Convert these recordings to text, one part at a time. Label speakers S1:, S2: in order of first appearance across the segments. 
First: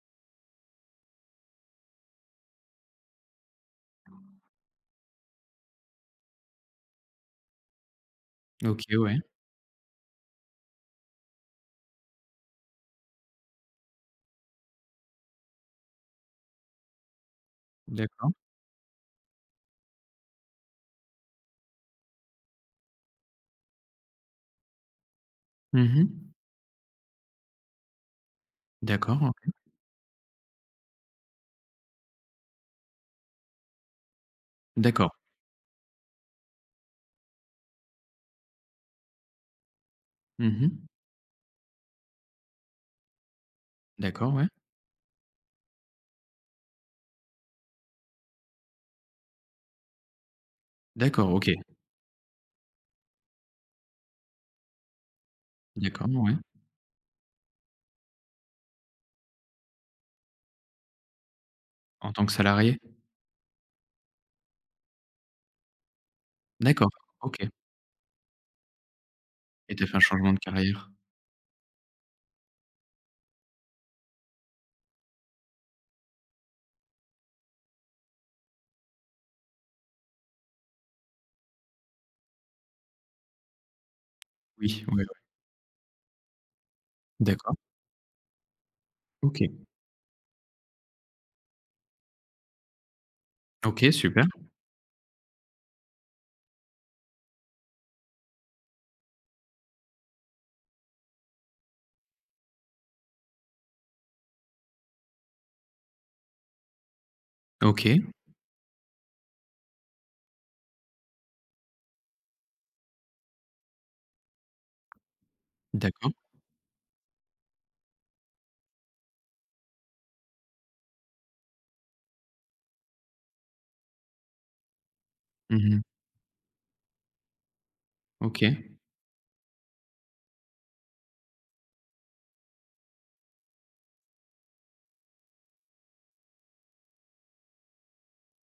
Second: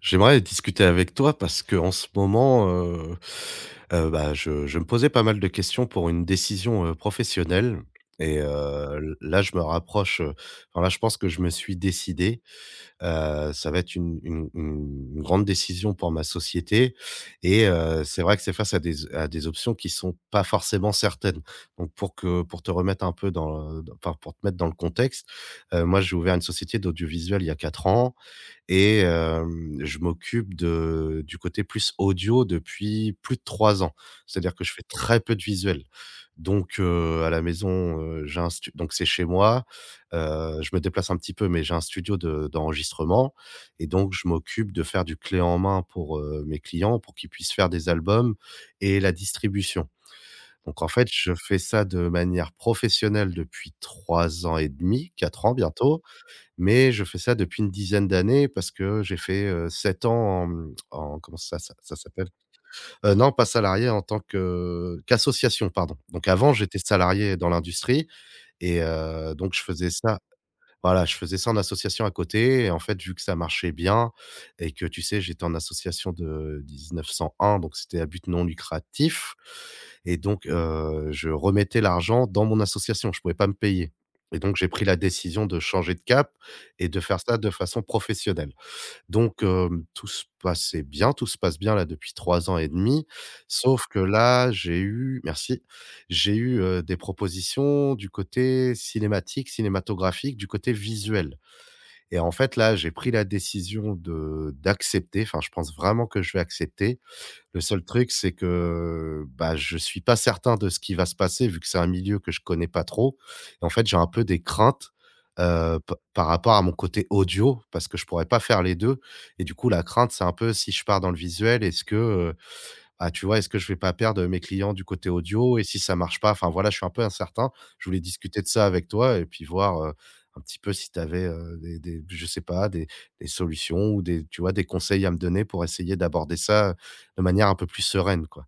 S1: J'aimerais discuter avec toi parce que en ce moment, bah, je me posais pas mal de questions pour une décision, professionnelle et
S2: OK,
S1: l
S2: ouais,
S1: là, je me rapproche, enfin, là, je pense que je me suis décidé. Ça va être une grande décision pour ma société et c'est
S2: d'accord.
S1: vrai que c'est face à des options qui sont pas forcément certaines. Donc pour te remettre un peu dans, d enfin, pour te mettre dans le contexte,
S2: Mmh
S1: moi,
S2: mh.
S1: j'ai ouvert une société d'audiovisuel il y a 4 ans et
S2: D'accord, OK.
S1: je m'occupe de du côté plus audio depuis plus de 3 ans. C'est-à-dire que je fais
S2: D'accord.
S1: très peu de visuel. Donc à la maison, j'ai un stu donc c'est chez moi,
S2: Mmh
S1: je
S2: mh.
S1: me déplace un petit peu, mais j'ai un studio de d'enregistrement et donc je
S2: D'accord, ouais.
S1: m'occupe de faire du clé en main pour, mes clients, pour qu'ils puissent faire des albums et la distribution. Donc en fait,
S2: D'accord,
S1: je
S2: OK.
S1: fais ça de manière professionnelle depuis 3 ans et demi, 4 ans bientôt,
S2: D'accord, ouais.
S1: mais je fais ça depuis une dizaine d'années parce que j'ai fait, 7 ans en, en comment ça
S2: En tant
S1: s'appelle?
S2: que salarié?
S1: Non, pas salarié, en tant que qu'association, pardon. Donc avant, j'étais
S2: D'accord,
S1: salarié
S2: OK.
S1: dans l'industrie et donc je
S2: Et tu as
S1: faisais
S2: fait un
S1: ça,
S2: changement de carrière?
S1: voilà, je faisais ça en association à côté et en fait, vu que ça marchait bien et que, tu sais, j'étais en association de 1901, donc c'était à but non lucratif et donc je remettais l'argent dans mon association, je pouvais pas me payer et donc j'ai
S2: Oui,
S1: pris
S2: ouais,
S1: la
S2: ouais.
S1: décision de changer de cap et de faire ça de
S2: D'accord,
S1: façon professionnelle. Donc,
S2: OK.
S1: tout se passait bien, tout se passe bien là depuis 3 ans et demi. Sauf
S2: OK,
S1: que
S2: super.
S1: là, j'ai eu merci, j'ai eu, des propositions du côté cinématique, cinématographique, du côté visuel. Et en fait là, j'ai pris la décision de d'accepter, enfin je pense vraiment que je vais accepter. Le seul
S2: OK,
S1: truc, c'est que, bah, je suis pas certain de ce qui va se passer vu que c'est un milieu que je connais pas trop et en fait, j'ai un peu des craintes, p
S2: d'accord.
S1: par rapport à mon côté audio parce que je pourrais pas faire les 2. Et du coup, la crainte, c'est un peu si je pars dans le visuel, ah, tu vois, est-ce que je vais pas perdre mes clients du côté audio? Et
S2: Mmh
S1: si ça
S2: mh.
S1: marche pas? Enfin voilà, je suis un peu incertain. Je voulais
S2: OK.
S1: discuter de ça avec toi et puis voir, un petit peu si tu avais des, je sais pas, des solutions ou des tu vois, des conseils à me donner pour essayer d'aborder ça de manière un peu plus sereine, quoi.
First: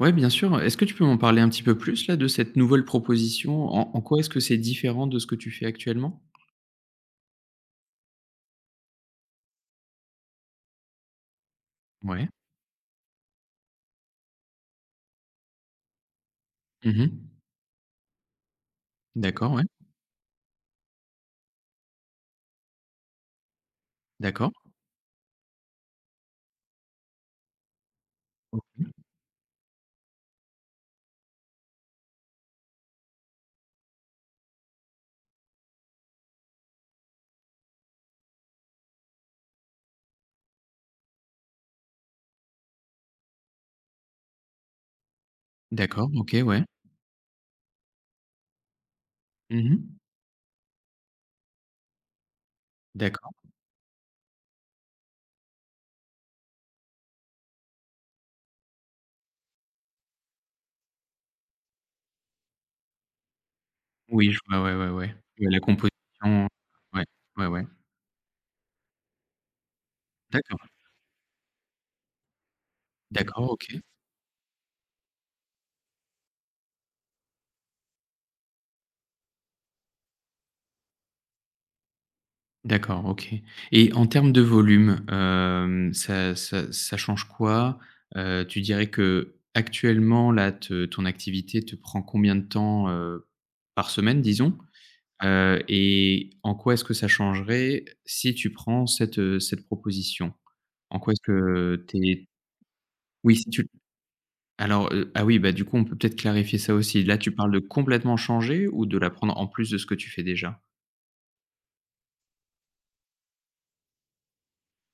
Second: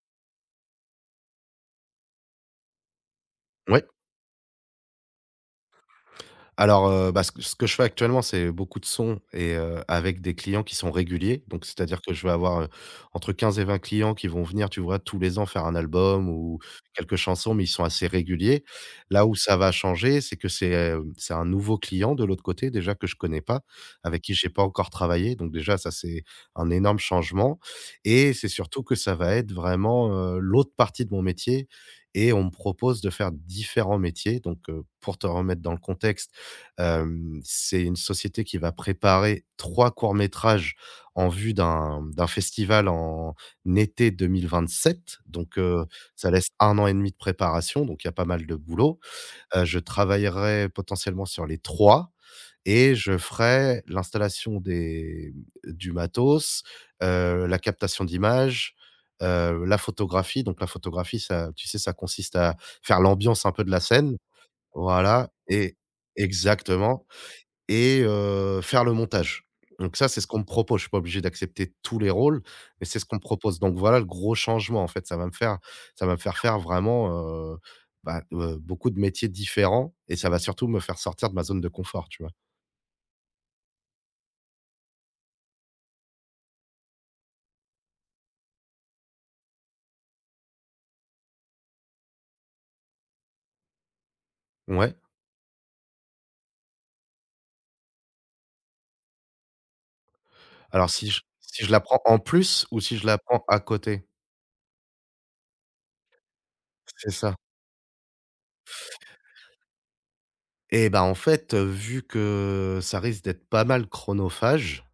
S2: Ouais, bien sûr. Est-ce que tu peux m'en parler un petit peu plus là de cette nouvelle proposition?
S1: Ouais.
S2: En quoi est-ce que c'est différent de ce que tu fais actuellement?
S1: Alors, bah, ce que je fais actuellement, c'est beaucoup de sons et avec des clients qui sont réguliers. Donc, c'est-à-dire que je
S2: Ouais.
S1: vais avoir, entre 15 et 20 clients qui vont venir, tu vois, tous les ans faire un album ou
S2: Mmh mh.
S1: quelques chansons, mais ils sont assez réguliers. Là où
S2: D'accord,
S1: ça
S2: ouais.
S1: va changer, c'est que c'est un nouveau client de l'autre côté, déjà que je connais pas, avec qui j'ai
S2: D'accord.
S1: pas encore travaillé. Donc déjà, ça, c'est un énorme changement et c'est
S2: O
S1: surtout que ça va être vraiment, l'autre partie de mon métier et on me propose de faire différents métiers. Donc, pour te remettre dans le contexte, c'est une société qui va préparer 3 courts-métrages en vue d'un festival en été 2027, donc
S2: D'accord,
S1: ça
S2: OK,
S1: laisse
S2: ouais.
S1: un an et demi de préparation, donc il y a pas mal de boulot. Heu,
S2: Mmh
S1: je
S2: mh.
S1: travaillerai potentiellement sur les 3 et je
S2: D'accord.
S1: ferai l'installation des du matos, la captation d'images, la photographie. Donc la photographie, ça, tu sais, ça consiste à faire l'ambiance un peu de la scène.
S2: Oui, je vois, ouais, ouais, ouais.
S1: Voilà.
S2: Ouais, la
S1: Et
S2: composition, ouais,
S1: exactement.
S2: ouais, ouais.
S1: Et faire le montage. Donc ça, c'est ce qu'on me
S2: D'accord,
S1: propose. Je suis pas obligé d'accepter tous les rôles, mais c'est ce qu'on me
S2: d'accord,
S1: propose.
S2: OK.
S1: Donc voilà le gros changement, en fait. Ça va me faire faire vraiment, heu, bah, beaucoup de métiers différents et ça va surtout me faire sortir de ma zone de confort, tu vois?
S2: D'accord, OK, et en termes de volume, ça change quoi? Tu dirais qu'actuellement, là, te ton activité te prend combien de temps, par semaine, disons?
S1: Ouais.
S2: Et en quoi est-ce que ça changerait si tu prends cette proposition?
S1: Alors
S2: En quoi est-ce
S1: si je la
S2: que tu
S1: prends en
S2: es,
S1: plus ou si je la
S2: oui,
S1: prends
S2: si
S1: à
S2: tu.
S1: côté?
S2: Alors, ah oui, bah, du coup, on peut peut-être clarifier ça aussi.
S1: C'est
S2: Là, tu
S1: ça.
S2: parles de complètement changer ou de la prendre en plus de ce que tu fais déjà?
S1: Et ben en fait, vu que ça risque d'être pas mal chronophage.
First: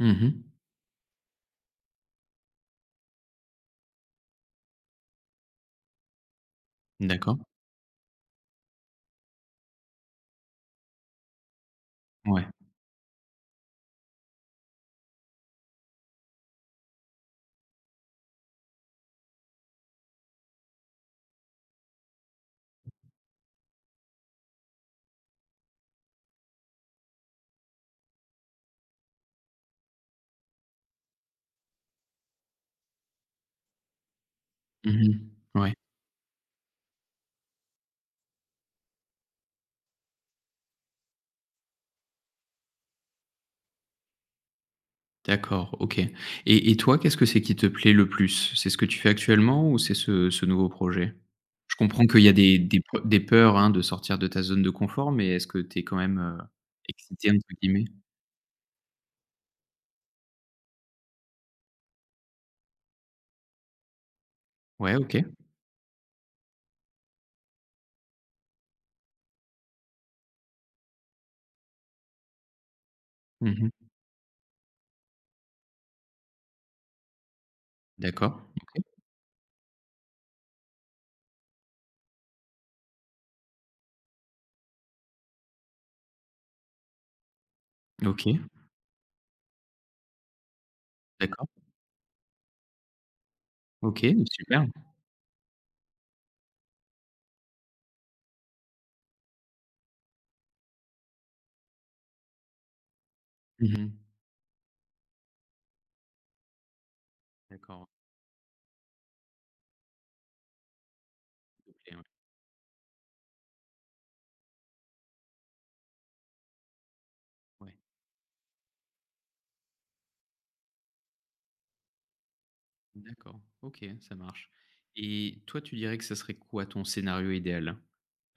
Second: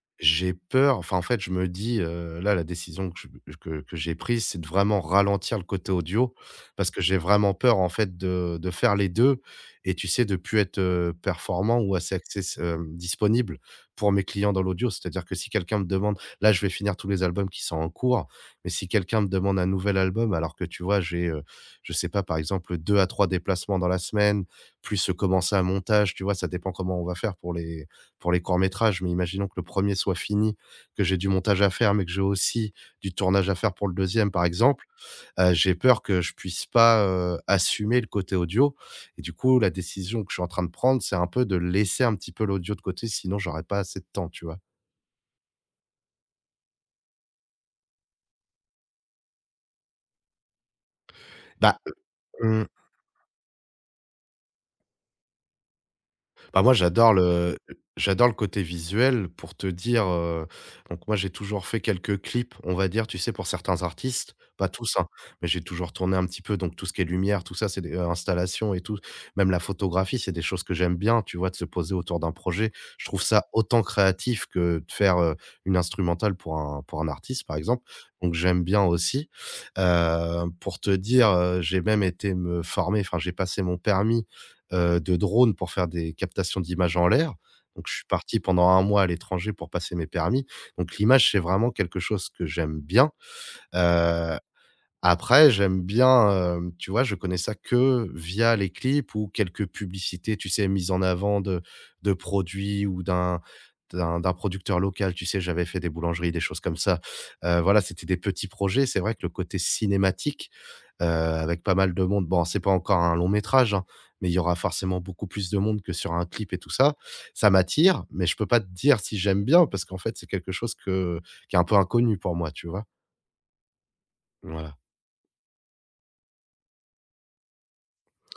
S2: Mmh mh.
S1: J'ai peur, enfin, en fait, je me dis, là, la décision que je que j'ai prise, c'est de vraiment ralentir le côté audio parce que j'ai
S2: D'accord.
S1: vraiment peur, en fait, de faire les 2 et tu sais, de plus être, performant ou assez
S2: Ouais.
S1: disponible pour mes clients dans l'audio. C'est-à-dire que si quelqu'un me demande là, je vais finir tous les albums qui sont en cours, mais si quelqu'un me demande un nouvel album alors que, tu vois, j'ai, je sais pas, par exemple, 2 à 3 déplacements dans la semaine, plus, commencer un montage, tu vois? Ça dépend comment on va faire pour les courts-métrages, mais imaginons que le premier soit fini, que j'ai du montage à faire, mais que j'ai aussi du tournage à faire pour le deuxième, par exemple,
S2: Mmh mh. Ouais.
S1: j'ai peur que je puisse pas, assumer le côté audio et du coup, la décision que je suis en train de prendre, c'est un peu de laisser un petit peu l'audio de côté, sinon j'aurais pas assez de temps, tu vois?
S2: D'accord, OK. Et toi, qu'est-ce que c'est qui te plaît le plus? C'est ce que tu fais actuellement ou c'est ce nouveau projet? Je
S1: Bah.
S2: comprends qu'il y a des
S1: Mmh.
S2: des pe des peurs, hein, de sortir de ta zone de confort, mais est-ce que tu es quand même,
S1: Bah, moi,
S2: «excitée» entre guillemets?
S1: j'adore le côté visuel, pour te dire, donc moi, j'ai toujours fait quelques clips, on va dire, tu sais, pour certains artistes, pas tous,
S2: Ouais,
S1: hein,
S2: OK.
S1: mais j'ai toujours tourné un petit peu, donc tout ce qui est lumière, tout ça, c'est des, installations et tout. Même la photographie, c'est des choses que j'aime bien, tu vois? De se poser autour d'un projet. Je trouve ça
S2: Mmh mh.
S1: autant créatif que de faire, une instrumentale pour un artiste, par exemple, donc
S2: D'accord.
S1: j'aime bien aussi. Pour te dire, j'ai même été me former, enfin, j'ai passé mon permis, de drones pour faire des captations d'images en l'air. Donc je suis
S2: OK.
S1: parti pendant un mois à l'étranger pour passer mes permis. Donc l'image, c'est
S2: D'accord.
S1: vraiment quelque chose que j'aime bien.
S2: OK,
S1: Heu,
S2: super.
S1: après j'aime bien, tu vois, je connais ça que via les clips ou quelques publicités, tu sais, mises en avant de produits ou
S2: Mmh mh.
S1: d'un producteur local. Tu sais, j'avais fait des boulangeries, des choses comme ça. Voilà,
S2: D'accord,
S1: c'était des petits projets. C'est vrai que le côté cinématique, avec pas mal
S2: OK, ouais.
S1: de monde. Bon, c'est pas encore un long métrage, hein, mais il y aura forcément beaucoup plus de monde que sur un clip et tout ça. Ça
S2: Ouais.
S1: m'attire, mais je peux pas te dire si j'aime bien parce qu'en fait, c'est quelque chose que qui est un peu inconnu pour moi, tu vois?
S2: D'accord, OK, ça marche,
S1: Voilà.
S2: et toi, tu dirais que ça serait quoi ton scénario idéal?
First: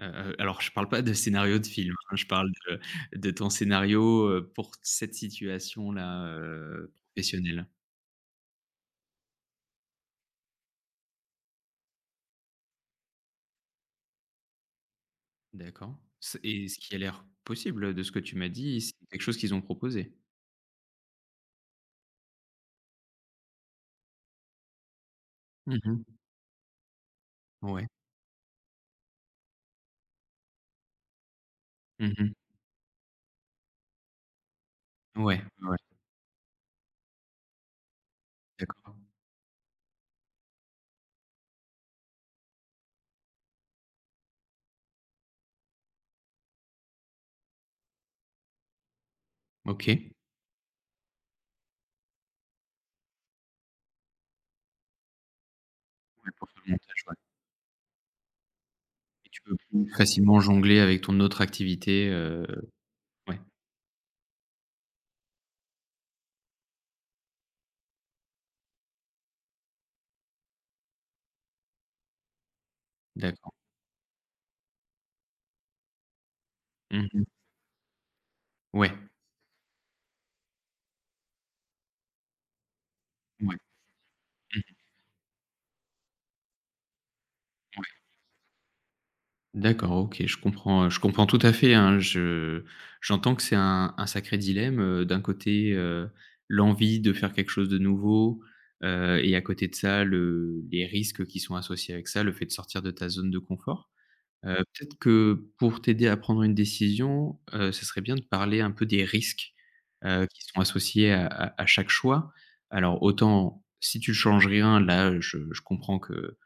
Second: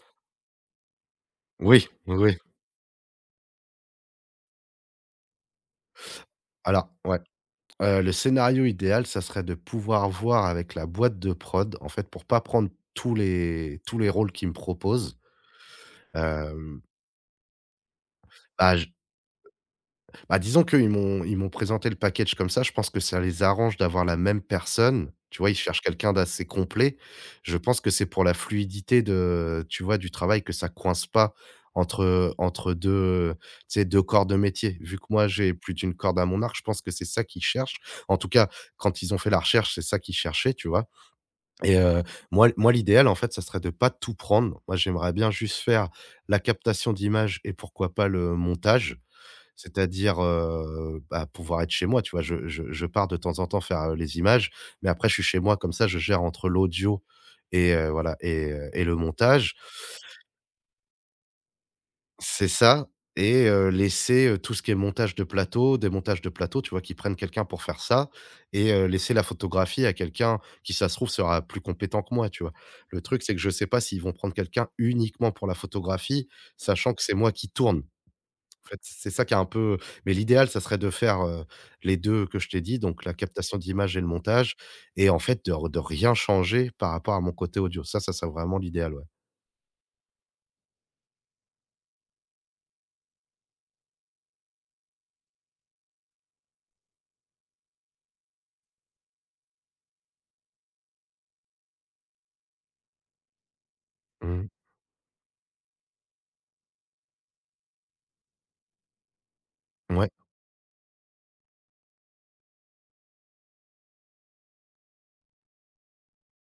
S2: Heu alors, je parle pas de scénario de
S1: Oui,
S2: film, hein,
S1: oui,
S2: je
S1: oui.
S2: parle de ton scénario, pour cette situation-là,
S1: Alors ouais,
S2: professionnelle.
S1: le scénario idéal, ça serait de pouvoir voir avec la boîte de prod, en fait, pour pas prendre tous les rôles qu'ils me proposent,
S2: D'accord. C Et ce
S1: hem,
S2: qui a l'air possible, de ce que tu m'as
S1: bah.
S2: dit, c'est quelque chose qu'ils ont proposé?
S1: Bah, disons qu'ils m'ont ils m'ont présenté le package comme ça, je pense que ça les arrange d'avoir la même personne. Tu vois, ils cherchent
S2: Mmh.
S1: quelqu'un d'assez complet. Je pense
S2: Ouais.
S1: que c'est pour la fluidité de, tu vois, du travail, que ça coince pas
S2: Mmh.
S1: entre, 2, tu sais, 2 corps de métier. Vu que moi,
S2: Ouais,
S1: j'ai plus
S2: ouais,
S1: d'une corde à mon arc, je pense que c'est ça qu'ils cherchent. En tout cas,
S2: d'accord.
S1: quand ils ont fait la recherche, c'est ça qu'ils cherchaient, tu vois? Et moi, l'idéal, en fait, ça serait de pas tout prendre. Moi, j'aimerais bien juste faire la captation d'images et pourquoi pas le montage.
S2: OK.
S1: C'est-à-dire, bah, pouvoir être chez moi, tu vois? Je pars de temps en temps faire, les images, mais après je suis chez moi comme ça je gère
S2: Ouais,
S1: entre
S2: pour faire le
S1: l'audio
S2: montage, ouais,
S1: et, voilà, et le
S2: et tu peux
S1: montage.
S2: plus facilement jongler avec ton autre activité,
S1: C'est ça,
S2: ouais,
S1: et laisser, tout ce qui est montage de plateau, démontage de plateau, tu vois? Qu'ils prennent quelqu'un pour faire ça, et laisser la photographie à quelqu'un qui, ça se trouve, sera plus compétent que moi, tu vois? Le truc, c'est que je
S2: d'accord.
S1: sais pas s'ils vont prendre quelqu'un uniquement pour la photographie, sachant que c'est
S2: Mmh.
S1: moi qui tourne. En fait,
S2: Ouais,
S1: c'est ça qui est un peu, mais l'idéal, ça serait de faire, les 2 que je t'ai dit, donc la
S2: ouais.
S1: captation d'image et le montage
S2: Mmh.
S1: et en fait de rien changer par rapport à mon côté audio. Ça serait vraiment l'idéal, ouais.
S2: D'accord, OK, je comprends tout à fait, hein. Je j'entends que c'est un sacré dilemme, d'un côté, l'envie de faire quelque chose de nouveau, et à côté de ça, le les risques qui sont associés avec ça, le fait de sortir de ta zone de confort.
S1: Mmh.
S2: Peut-être que pour t'aider à prendre une décision, ce serait bien de parler un peu des risques,
S1: Ouais.
S2: qui sont associés à chaque choix. Alors, autant si tu ne changes rien, là, je comprends que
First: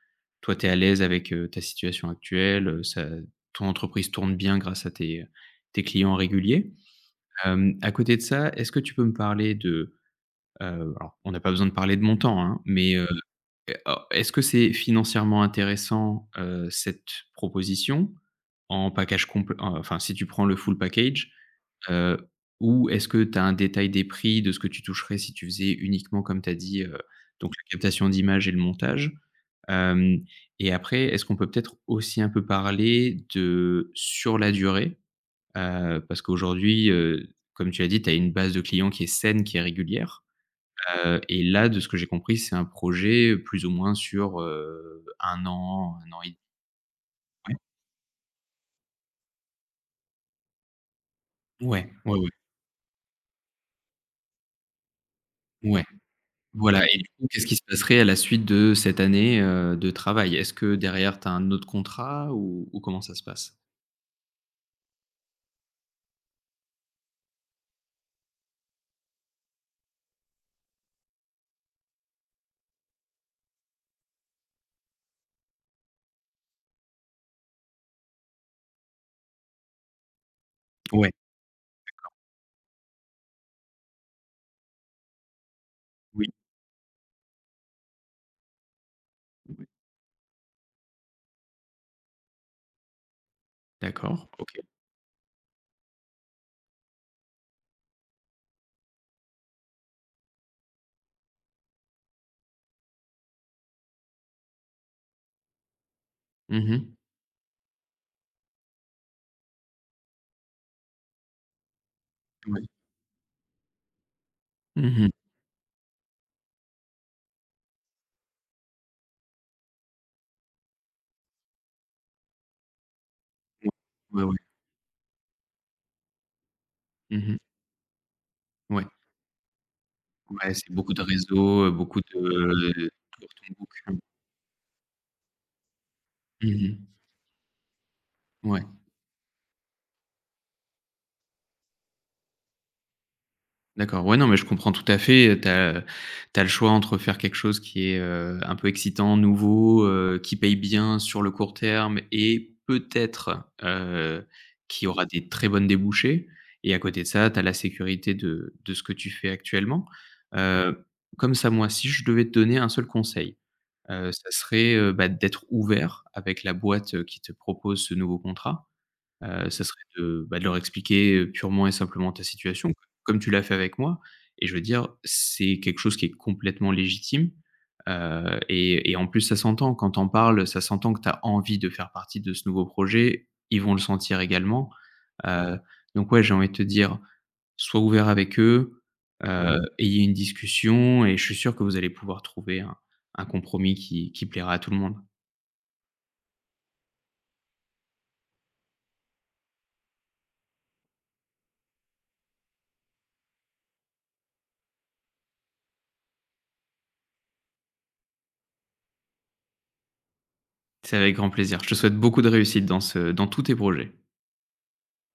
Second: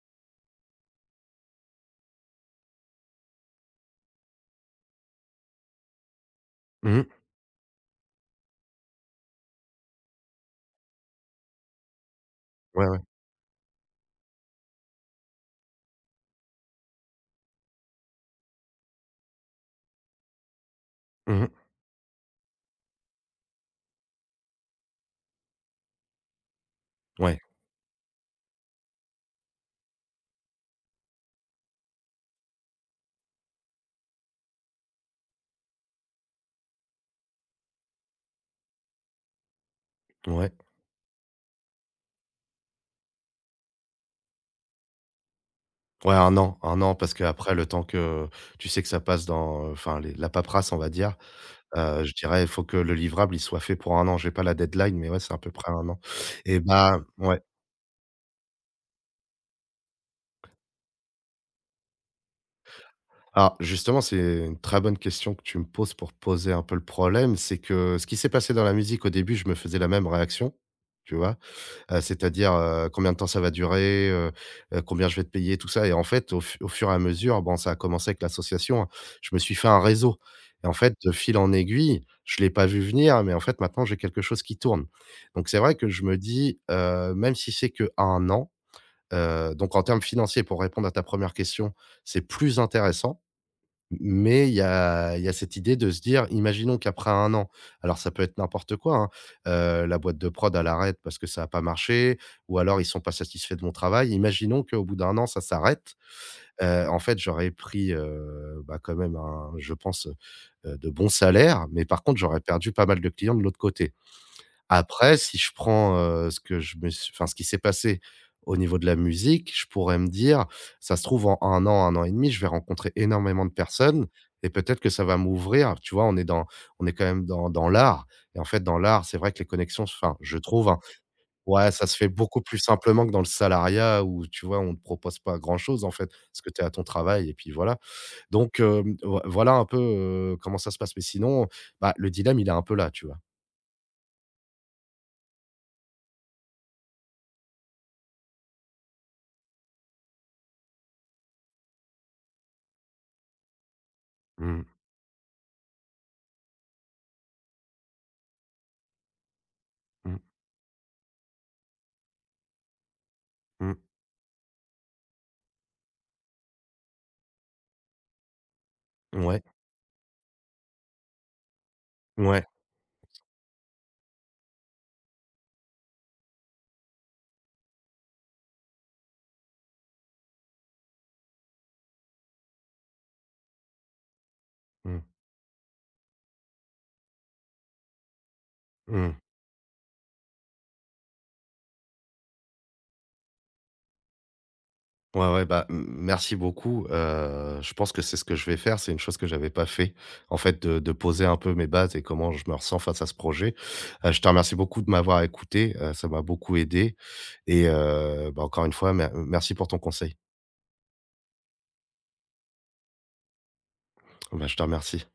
S2: toi, tu es à l'aise avec, ta situation actuelle, ça ton entreprise tourne bien grâce à tes clients réguliers.
S1: Mmh.
S2: À côté de ça, est-ce que tu peux me parler de, alors on n'a pas besoin de parler de montant, hein,
S1: Ouais,
S2: mais,
S1: ouais.
S2: et a est-ce que c'est financièrement intéressant, cette proposition en package complet, enfin, si tu prends le full package,
S1: Mmh.
S2: heu, ou est-ce que tu as un détail des prix de ce que tu toucherais si tu faisais uniquement comme tu as dit,
S1: Ouais,
S2: donc la captation d'image et le montage? Hem, et après, est-ce qu'on peut peut-être aussi un peu parler de sur la durée? Parce qu'aujourd'hui, comme tu l'as dit, tu as une base de clients qui est saine, qui est régulière.
S1: ouais.
S2: Et là, de ce que j'ai compris, c'est un projet plus ou moins sur, un an, un
S1: Ouais,
S2: an et
S1: 1
S2: demi.
S1: an, un an parce que après le temps que tu sais que ça passe dans, enfin les la paperasse, on va dire,
S2: Ouais,
S1: je
S2: ouais, ouais,
S1: dirais, il faut que le livrable, il soit fait pour un an. J'ai pas la deadline, mais ouais, c'est à peu près
S2: ouais, ouais.
S1: un an. Et
S2: Voilà, et
S1: bah
S2: du coup,
S1: ouais.
S2: qu'est-ce qui se passerait à la suite de cette année, de travail? Est-ce que derrière tu as un autre contrat ou comment ça se passe?
S1: Alors justement, c'est une très bonne question que tu me poses pour poser un peu le problème. C'est que ce qui s'est passé dans la musique, au début, je me faisais la même réaction, tu vois? C'est-à-dire, combien de temps ça va durer, combien je vais te payer, tout ça. Et en fait, au fur et à mesure, bon, ça a commencé avec l'association, hein, je me suis fait un réseau et en fait,
S2: Ouais,
S1: de fil en aiguille, je l'ai pas vu venir, mais en fait, maintenant, j'ai quelque chose qui tourne. Donc c'est vrai que je me
S2: oui,
S1: dis, même si c'est que un an, donc en termes financiers, pour répondre à ta première question, c'est plus intéressant,
S2: d'accord,
S1: mais
S2: OK.
S1: il y a cette idée de se dire, imaginons qu'après un an, alors ça peut être n'importe quoi, hein, la boîte de prod, elle arrête parce que ça a pas marché ou alors ils sont pas satisfaits de mon travail. Imaginons qu'au bout d'un an, ça s'arrête. Heu,
S2: Mhm.
S1: en fait, j'aurais pris, bah, quand même un, je pense, de bons salaires, mais par contre, j'aurais
S2: Ouais.
S1: perdu pas mal de clients de l'autre côté.
S2: Mhm.
S1: Après, si je prends, ce que je me suis, enfin, ce qui s'est passé au niveau de la musique, je pourrais me dire: «Ça se trouve en un an et demi, je vais rencontrer énormément de personnes
S2: Ouais, ouais, ouais.
S1: et peut-être que ça va m'ouvrir». Tu vois? On est quand même
S2: Mmh.
S1: dans, dans l'art, et en fait, dans
S2: Ouais,
S1: l'art, c'est vrai que les connexions enfin, je
S2: ouais,
S1: trouve,
S2: c'est
S1: hein,
S2: beaucoup de réseaux,
S1: ouais, ça se
S2: beaucoup
S1: fait beaucoup plus
S2: de
S1: simplement que dans le
S2: tour ton bouc.
S1: salariat où, tu vois, on ne te propose pas grand-chose, en fait, parce que tu es à ton
S2: Mmh.
S1: travail et puis voilà. Donc,
S2: Ouais.
S1: voilà un peu, comment ça se passe. Mais sinon, bah, le dilemme, il est un peu là, tu vois?
S2: D'accord, ouais, non, mais je comprends tout à fait. Tu as le choix entre faire quelque chose qui est, un peu excitant, nouveau, qui paye bien sur le court terme et peut-être,
S1: Mmh,
S2: qui aura des très bonnes débouchés, et à côté de ça, tu as la sécurité de ce que tu fais actuellement.
S1: mmh,
S2: Heu, Comme ça, moi, si je devais te donner un seul conseil,
S1: mmh,
S2: ça serait, bah, d'être ouvert avec la boîte, qui te propose ce nouveau contrat.
S1: ouais.
S2: Ça serait de, bah, de leur expliquer, purement et simplement, ta
S1: Ouais.
S2: situation, comme tu l'as fait avec moi, et je veux dire, c'est quelque chose qui est complètement légitime, et en plus ça s'entend quand tu en parles, ça s'entend que tu as envie de faire partie de ce nouveau projet. Ils vont le sentir également,
S1: Mmh.
S2: heu, donc ouais, j'ai envie de te dire, sois ouvert avec eux,
S1: Mmh.
S2: ayez une discussion et je suis sûr que vous allez pouvoir trouver un compromis qui plaira à tout le monde.
S1: Ouais, ouais, bah, m merci beaucoup, je pense que c'est ce que je vais faire. C'est une chose que j'avais pas fait, en fait, de poser un peu mes bases et comment je me ressens face à ce projet. Je te remercie beaucoup de m'avoir écouté, ça m'a beaucoup aidé et bah, encore une fois, merci pour ton conseil.
S2: C'est avec grand plaisir. Je te souhaite beaucoup de réussite dans tous tes projets.
S1: Bah, je te remercie.